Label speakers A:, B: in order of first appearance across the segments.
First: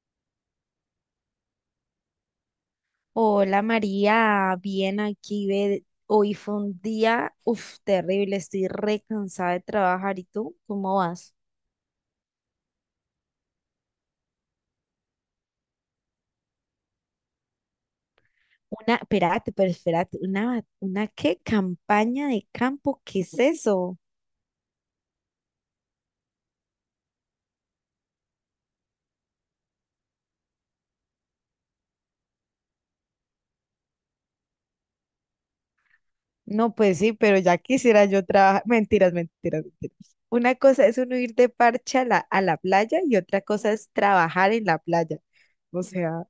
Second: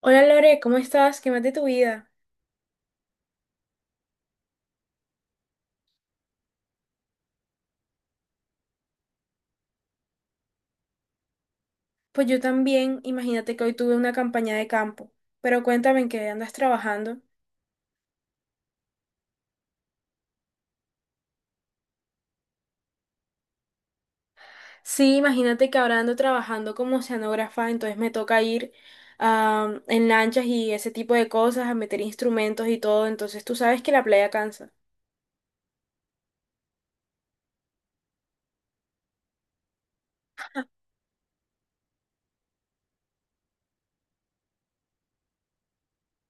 A: Hola Lore, ¿cómo estás? ¿Qué más de tu vida?
B: Hola María, bien aquí, ve, hoy fue un día, uf, terrible, estoy re cansada de trabajar, ¿y tú? ¿Cómo vas?
A: Pues yo también, imagínate que hoy tuve una campaña de campo, pero cuéntame en qué andas trabajando.
B: Una, espérate, pero espérate, una qué campaña de campo, ¿qué es eso?
A: Sí, imagínate que ahora ando trabajando como oceanógrafa, entonces me toca ir en lanchas y ese tipo de cosas, a meter instrumentos y todo, entonces tú sabes que la playa cansa.
B: No, pues sí, pero ya quisiera yo trabajar. Mentiras, mentiras, mentiras. Una cosa es uno ir de parche a la playa y otra cosa es trabajar en la playa. O sea,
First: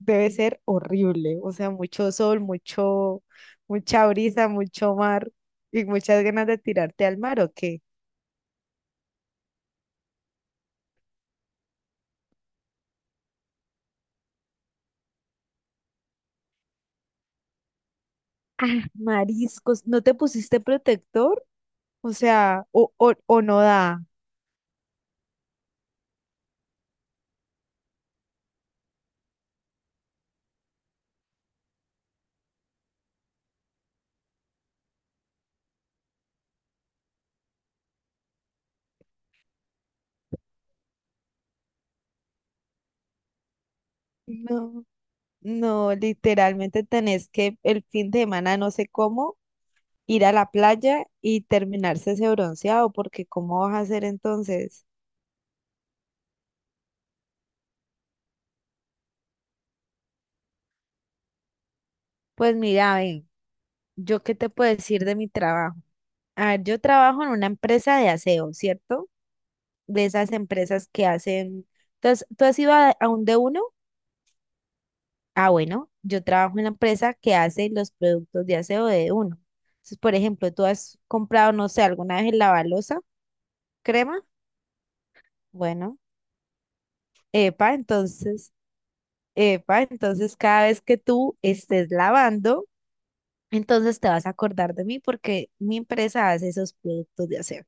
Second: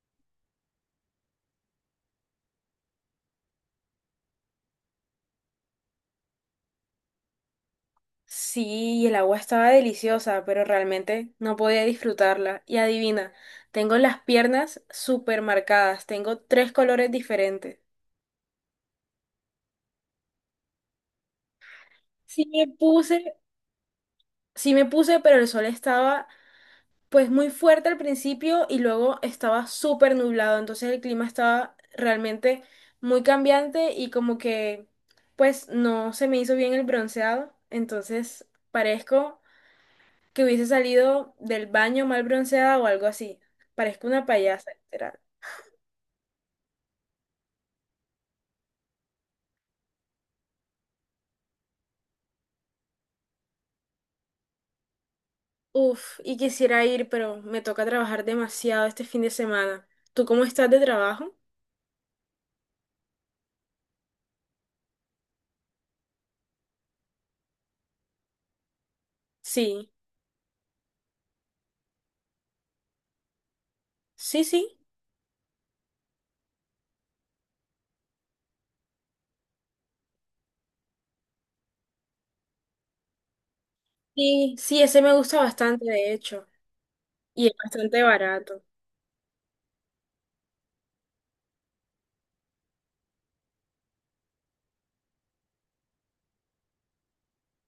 B: debe ser horrible, o sea, mucho sol, mucha brisa, mucho mar y muchas ganas de tirarte al mar, ¿o qué?
A: Sí, y el agua estaba deliciosa, pero realmente no podía disfrutarla. Y adivina, tengo las piernas súper marcadas, tengo tres colores diferentes.
B: Ah, mariscos, ¿no te pusiste protector? O
A: Sí,
B: sea,
A: me
B: o, o,
A: puse
B: o no da.
A: Sí, me puse, pero el sol estaba pues muy fuerte al principio y luego estaba súper nublado, entonces el clima estaba realmente muy cambiante y como que pues no se me hizo bien el bronceado, entonces parezco que hubiese salido del baño mal bronceada o algo así, parezco una payasa,
B: No,
A: literal.
B: no, literalmente tenés que el fin de semana, no sé cómo, ir a la playa y terminarse ese bronceado, porque ¿cómo vas a hacer entonces?
A: Uf, y quisiera ir, pero me toca trabajar demasiado este fin de semana. ¿Tú cómo estás de trabajo?
B: Pues mira, ven, ¿yo qué te puedo decir de mi trabajo? A ver, yo trabajo en una empresa de aseo, ¿cierto?
A: Sí,
B: De esas empresas que hacen. Entonces, ¿tú has ido a un de uno?
A: sí, sí.
B: Ah, bueno, yo trabajo en la empresa que hace los productos de aseo de uno. Entonces, por ejemplo, tú has comprado, no sé, alguna vez el lavalosa, crema.
A: Sí, sí, ese me gusta bastante,
B: Bueno,
A: de hecho. Y es
B: epa,
A: bastante
B: entonces,
A: barato.
B: epa, entonces cada vez que tú estés lavando, entonces te vas a acordar de mí porque mi empresa hace esos productos de aseo.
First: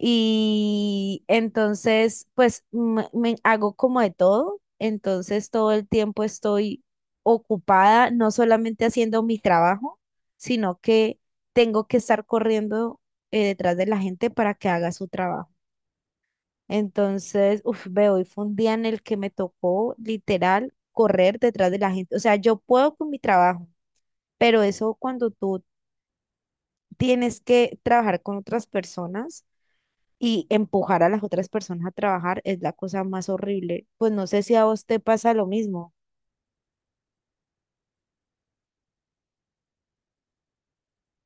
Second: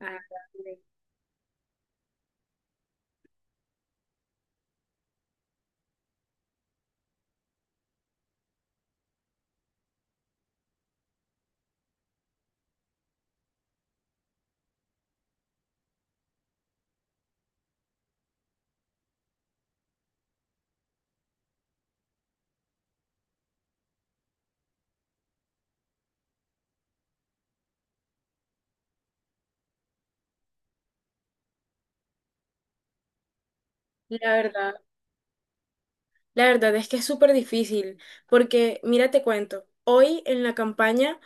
A: Ah, vale.
B: entonces, pues me hago como de todo. Entonces, todo el tiempo estoy ocupada, no solamente haciendo mi trabajo, sino que tengo que estar corriendo detrás de la gente para que haga su trabajo. Entonces, uf, ve, hoy fue un día en el que me tocó literal correr detrás de la gente. O sea, yo puedo con mi trabajo, pero eso cuando tú tienes que trabajar con otras personas y empujar a las otras personas a trabajar es la cosa más horrible. Pues no
A: La
B: sé si a
A: verdad,
B: vos te pasa lo mismo.
A: la verdad es que es súper difícil, porque mira, te cuento, hoy en la campaña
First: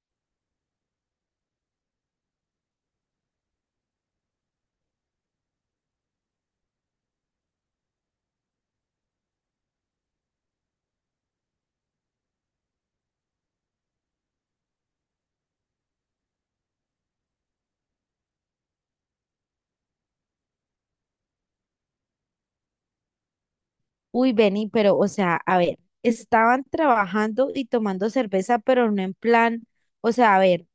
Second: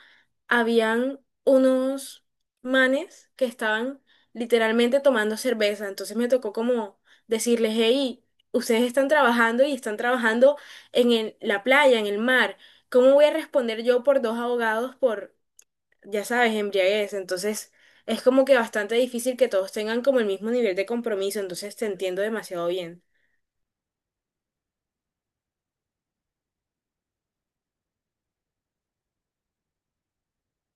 A: habían unos manes que estaban literalmente tomando cerveza, entonces me tocó como decirles, hey, ustedes están trabajando y están trabajando en la playa, en el mar, ¿cómo voy a responder yo por dos abogados por ya sabes, embriaguez? Entonces, es como que bastante difícil que todos tengan como el mismo nivel de compromiso. Entonces, te entiendo demasiado bien.
B: Uy, Benny, pero o sea, a ver, estaban trabajando y tomando cerveza, pero no en plan, o sea, a ver,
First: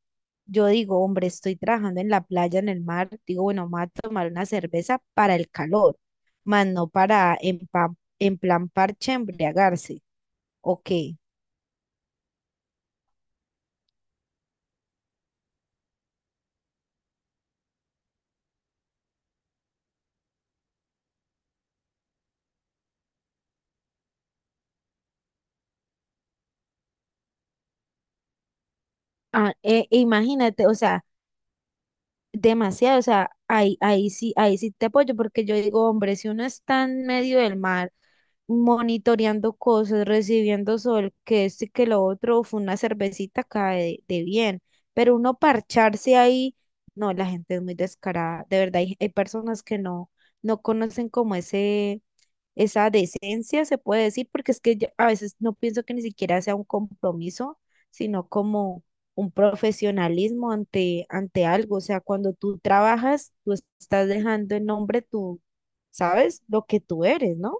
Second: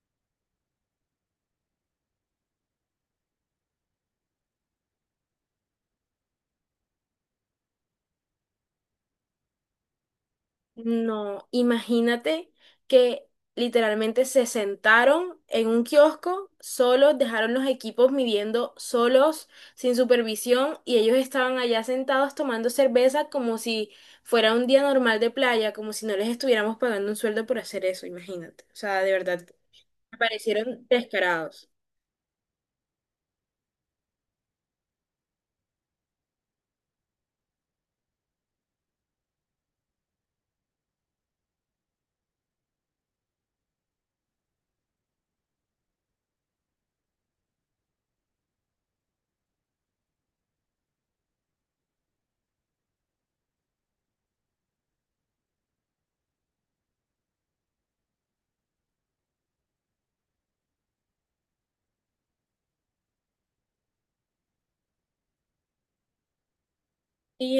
B: yo digo, hombre, estoy trabajando en la playa, en el mar, digo, bueno, me voy a tomar una cerveza para el calor, más no para en plan parche embriagarse. Ok.
A: No, imagínate que literalmente se sentaron en un kiosco solos, dejaron los equipos midiendo solos, sin supervisión, y ellos estaban allá sentados tomando cerveza como si fuera un día normal de playa, como si no les estuviéramos pagando un sueldo por hacer eso, imagínate. O sea, de verdad,
B: Ah,
A: me
B: imagínate, o
A: parecieron
B: sea,
A: descarados.
B: demasiado, o sea, ahí, ahí sí te apoyo, porque yo digo, hombre, si uno está en medio del mar, monitoreando cosas, recibiendo sol, que esto y que lo otro, fue una cervecita cae de bien, pero uno parcharse ahí, no, la gente es muy descarada, de verdad, hay personas que no, no conocen como ese, esa decencia, se puede decir, porque es que yo a veces no pienso que ni siquiera sea un compromiso, sino como un profesionalismo ante, ante algo. O sea, cuando tú trabajas, tú estás dejando en nombre tú, ¿sabes? Lo que tú eres, ¿no?
A: Sí,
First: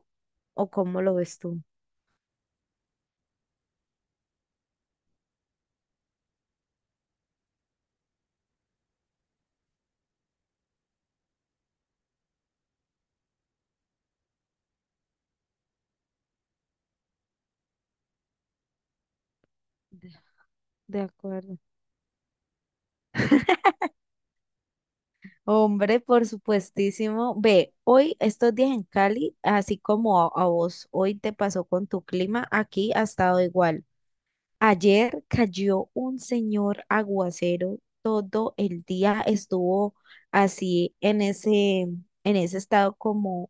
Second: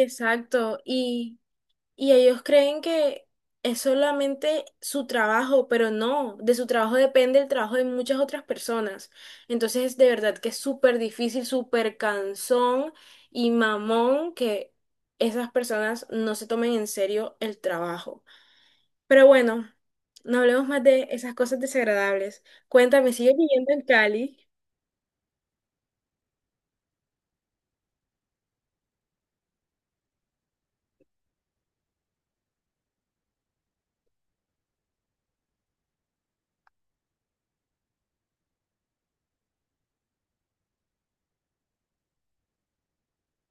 B: ¿O
A: exacto.
B: cómo lo ves
A: Y,
B: tú?
A: y ellos creen que es solamente su trabajo, pero no, de su trabajo depende el trabajo de muchas otras personas. Entonces, de verdad que es súper difícil, súper cansón y mamón que esas personas no se tomen en serio el trabajo. Pero bueno,
B: De,
A: no hablemos más
B: de
A: de esas
B: acuerdo.
A: cosas desagradables. Cuéntame, ¿sigues viviendo en Cali?
B: Hombre, por supuestísimo. Ve, hoy, estos días en Cali, así como a vos hoy te pasó con tu clima, aquí ha estado igual. Ayer cayó un señor aguacero, todo el día estuvo así en ese estado como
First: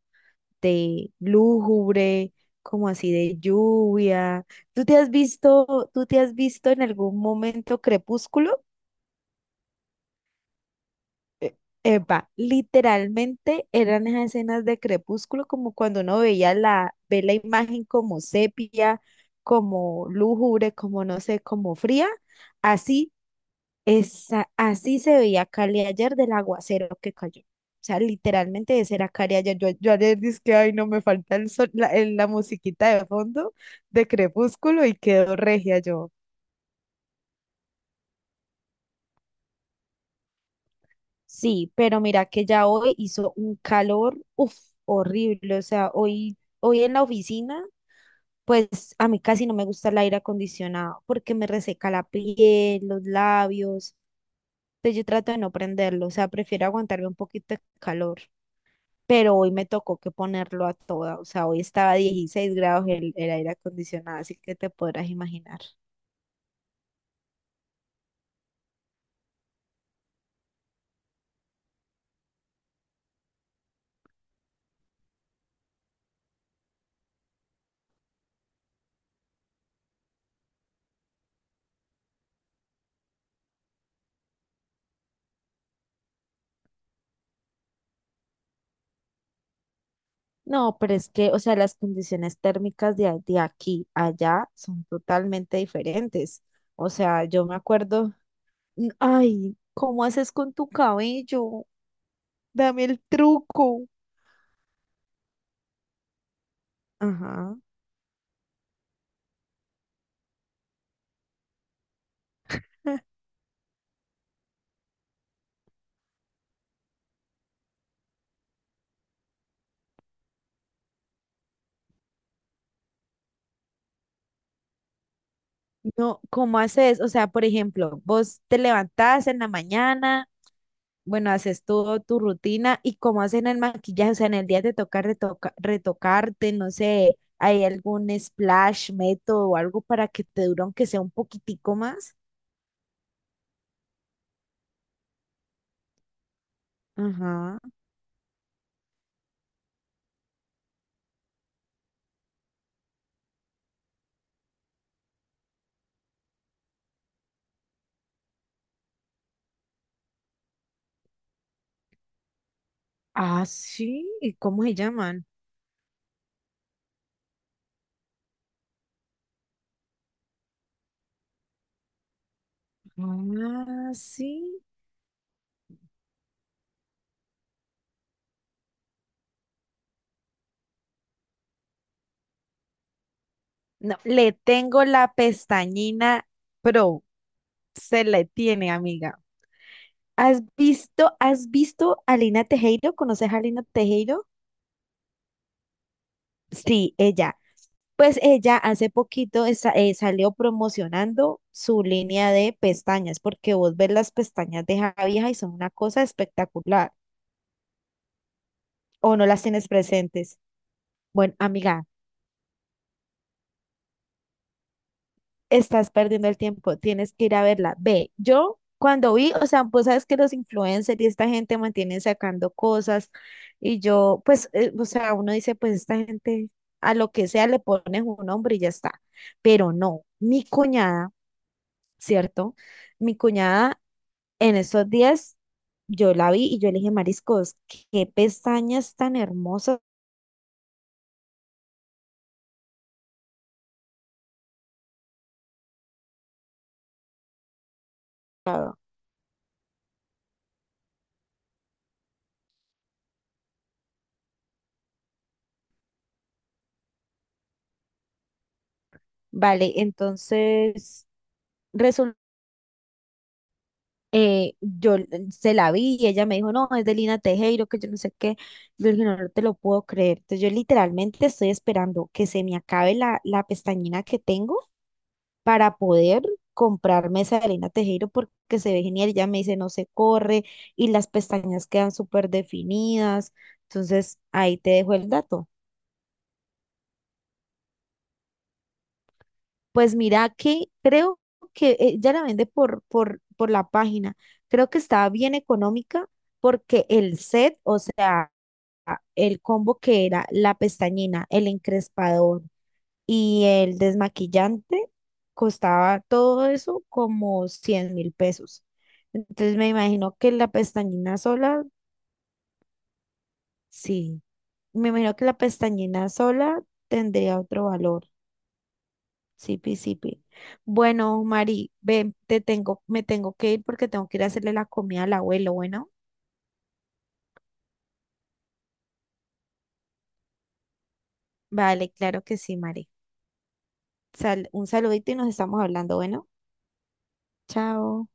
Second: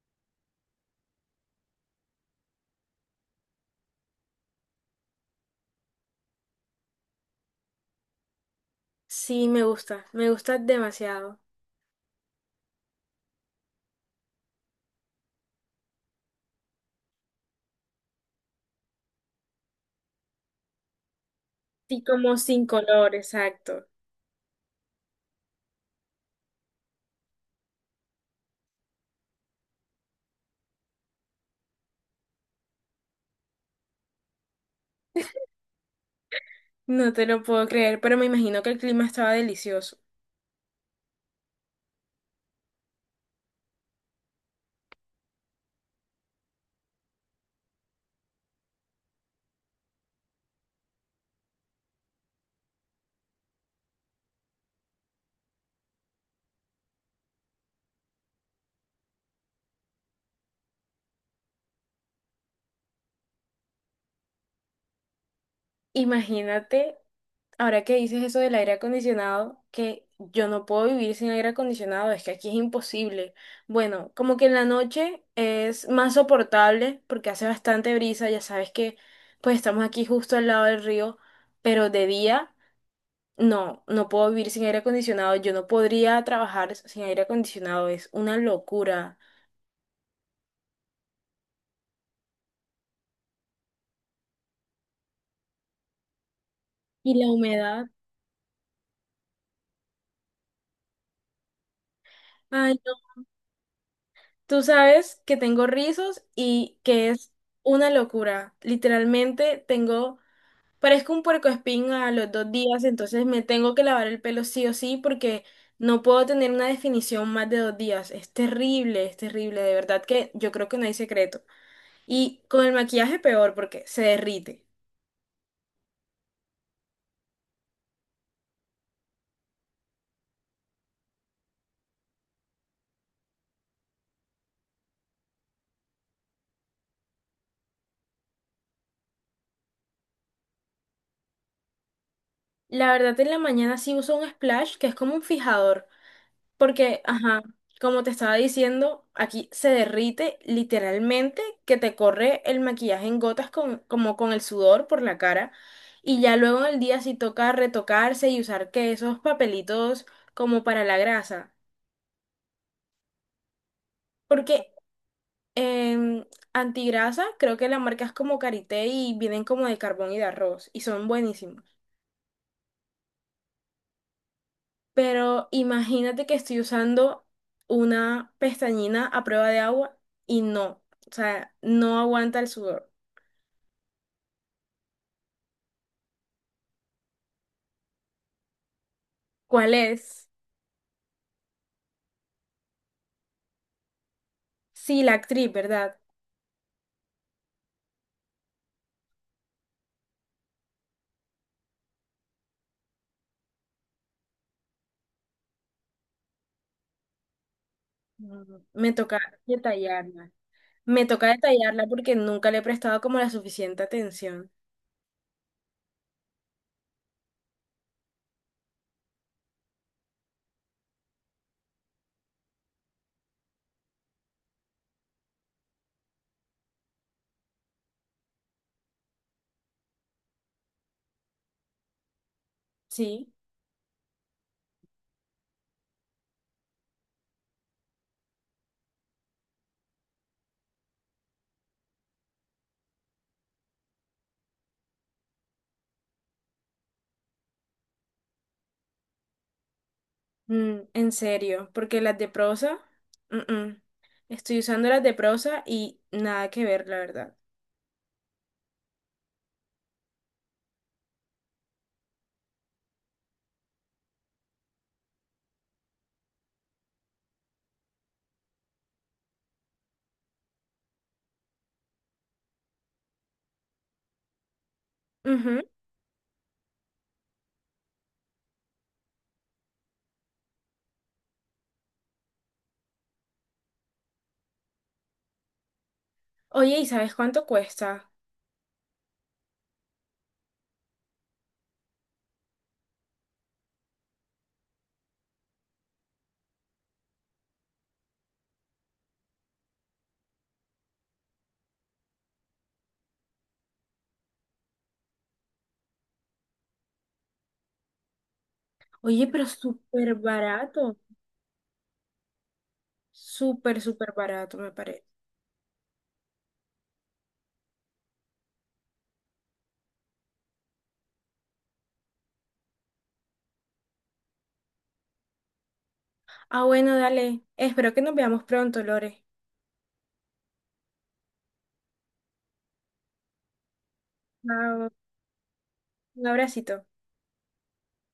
B: de lúgubre, como así de lluvia. ¿Tú te has visto, tú te has visto en algún momento Crepúsculo?
A: Sí, me gusta demasiado.
B: E- Epa, literalmente eran esas escenas de Crepúsculo, como cuando uno ve la imagen como sepia, como lúgubre, como no sé, como
A: Sí,
B: fría.
A: como sin
B: Así
A: color, exacto.
B: Esa, así se veía Cali ayer del aguacero que cayó. O sea, literalmente ese era Cali ayer. Yo ayer dije ay, no me falta el sol- la, el- la musiquita de fondo de Crepúsculo y quedó regia yo.
A: No te lo puedo creer, pero me imagino que el clima estaba delicioso.
B: Sí, pero mira que ya hoy hizo un calor, uff, horrible. O sea, hoy en la oficina, pues a mí casi no me gusta el aire acondicionado porque me reseca la piel, los labios. Entonces yo trato de no prenderlo. O sea, prefiero aguantarme un poquito de calor, pero hoy me tocó que ponerlo a toda, o sea, hoy estaba a 16 grados el aire acondicionado, así que te podrás imaginar.
A: Imagínate, ahora que dices eso del aire acondicionado, que yo no puedo vivir sin aire acondicionado, es que aquí es imposible. Bueno, como que en la noche es más soportable porque hace bastante brisa, ya sabes que pues estamos aquí justo al lado del río, pero de día no, no puedo vivir sin aire acondicionado, yo no podría trabajar sin aire acondicionado, es una locura.
B: No, pero es que, o sea, las condiciones térmicas de aquí a allá son totalmente diferentes. O
A: Y
B: sea,
A: la
B: yo me
A: humedad.
B: acuerdo, ay, ¿cómo haces con tu cabello?
A: Ay,
B: Dame el truco.
A: tú sabes que tengo rizos y que es
B: Ajá.
A: una locura. Literalmente tengo, parezco un puercoespín a los 2 días, entonces me tengo que lavar el pelo sí o sí porque no puedo tener una definición más de 2 días. Es terrible, de verdad que yo creo que no hay secreto. Y con el maquillaje peor porque se derrite.
B: No, ¿cómo haces? O sea, por ejemplo, vos te levantás en la mañana, bueno, haces todo tu rutina y cómo hacen el maquillaje, o sea, en el día te toca retocarte, no sé, ¿hay algún splash, método o algo para que te dure aunque sea un poquitico más?
A: La verdad en la mañana sí uso un splash que es como un fijador. Porque, ajá,
B: Ajá.
A: como te estaba diciendo, aquí se derrite literalmente que te corre el maquillaje en gotas con, como con el sudor por la cara. Y ya luego en el día sí toca retocarse y usar que esos papelitos como para la grasa.
B: Ah, sí, ¿y cómo
A: Porque
B: se llaman?
A: en antigrasa creo que la marca es como Carité y vienen como de carbón y de arroz y son buenísimos.
B: Ah, sí.
A: Pero imagínate que estoy usando una pestañina a prueba de agua y no, o sea, no aguanta el sudor.
B: No, le tengo la pestañina pro, se le tiene, amiga.
A: ¿Cuál es?
B: ¿Has visto a Lina Tejero? ¿Conoces a Lina Tejero?
A: Sí, la actriz, ¿verdad?
B: Sí, ella. Pues ella hace poquito salió promocionando su línea de pestañas, porque vos ves las pestañas de esa vieja y son una cosa espectacular,
A: Mm, me
B: o
A: toca
B: no las tienes
A: detallarla.
B: presentes.
A: Me toca
B: Bueno, amiga,
A: detallarla porque nunca le he prestado como la suficiente atención.
B: estás perdiendo el tiempo, tienes que ir a verla. Ve, yo cuando vi, o sea, pues sabes que los influencers y esta gente mantienen sacando cosas, y yo, pues, o sea, uno dice, pues esta gente a lo que sea le pones un nombre y ya está, pero no, mi cuñada. ¿Cierto? Mi
A: Sí,
B: cuñada en esos días, yo la vi y yo le dije, Mariscos, qué pestañas tan hermosas.
A: mm, en serio, porque las de prosa, mm-mm. Estoy usando las de prosa y nada que ver, la verdad.
B: Vale, entonces resul- se la vi y ella me dijo, no, es de Lina Tejero, que yo no sé qué. Yo le dije, no, no te lo puedo creer. Entonces yo literalmente estoy esperando que se me acabe la, pestañina que tengo
A: Ujú.
B: para poder comprarme esa de Elena Tejero porque se ve genial. Ya me dice, no se corre y las pestañas quedan súper definidas. Entonces, ahí te dejo el dato.
A: Oye, ¿y sabes cuánto cuesta?
B: Pues mira que creo que ya la vende por la página. Creo que estaba bien económica porque el set, o sea, el combo que era la pestañina, el encrespador, y el desmaquillante costaba todo eso como 100.000 pesos.
A: Oye, pero
B: Entonces me
A: súper
B: imagino que la
A: barato.
B: pestañina sola,
A: Súper, súper
B: sí,
A: barato, me
B: me
A: parece.
B: imagino que la pestañina sola tendría otro valor. Sí, pi, sí, pi. Bueno, Mari, ven, te tengo, me tengo que ir porque tengo que ir a hacerle la comida al abuelo, bueno.
A: Ah, bueno, dale. Espero que nos veamos pronto, Lore.
B: Vale, claro que sí, Mari. Un
A: Chao.
B: saludito y nos estamos hablando, bueno.
A: Un abracito.
B: Chao.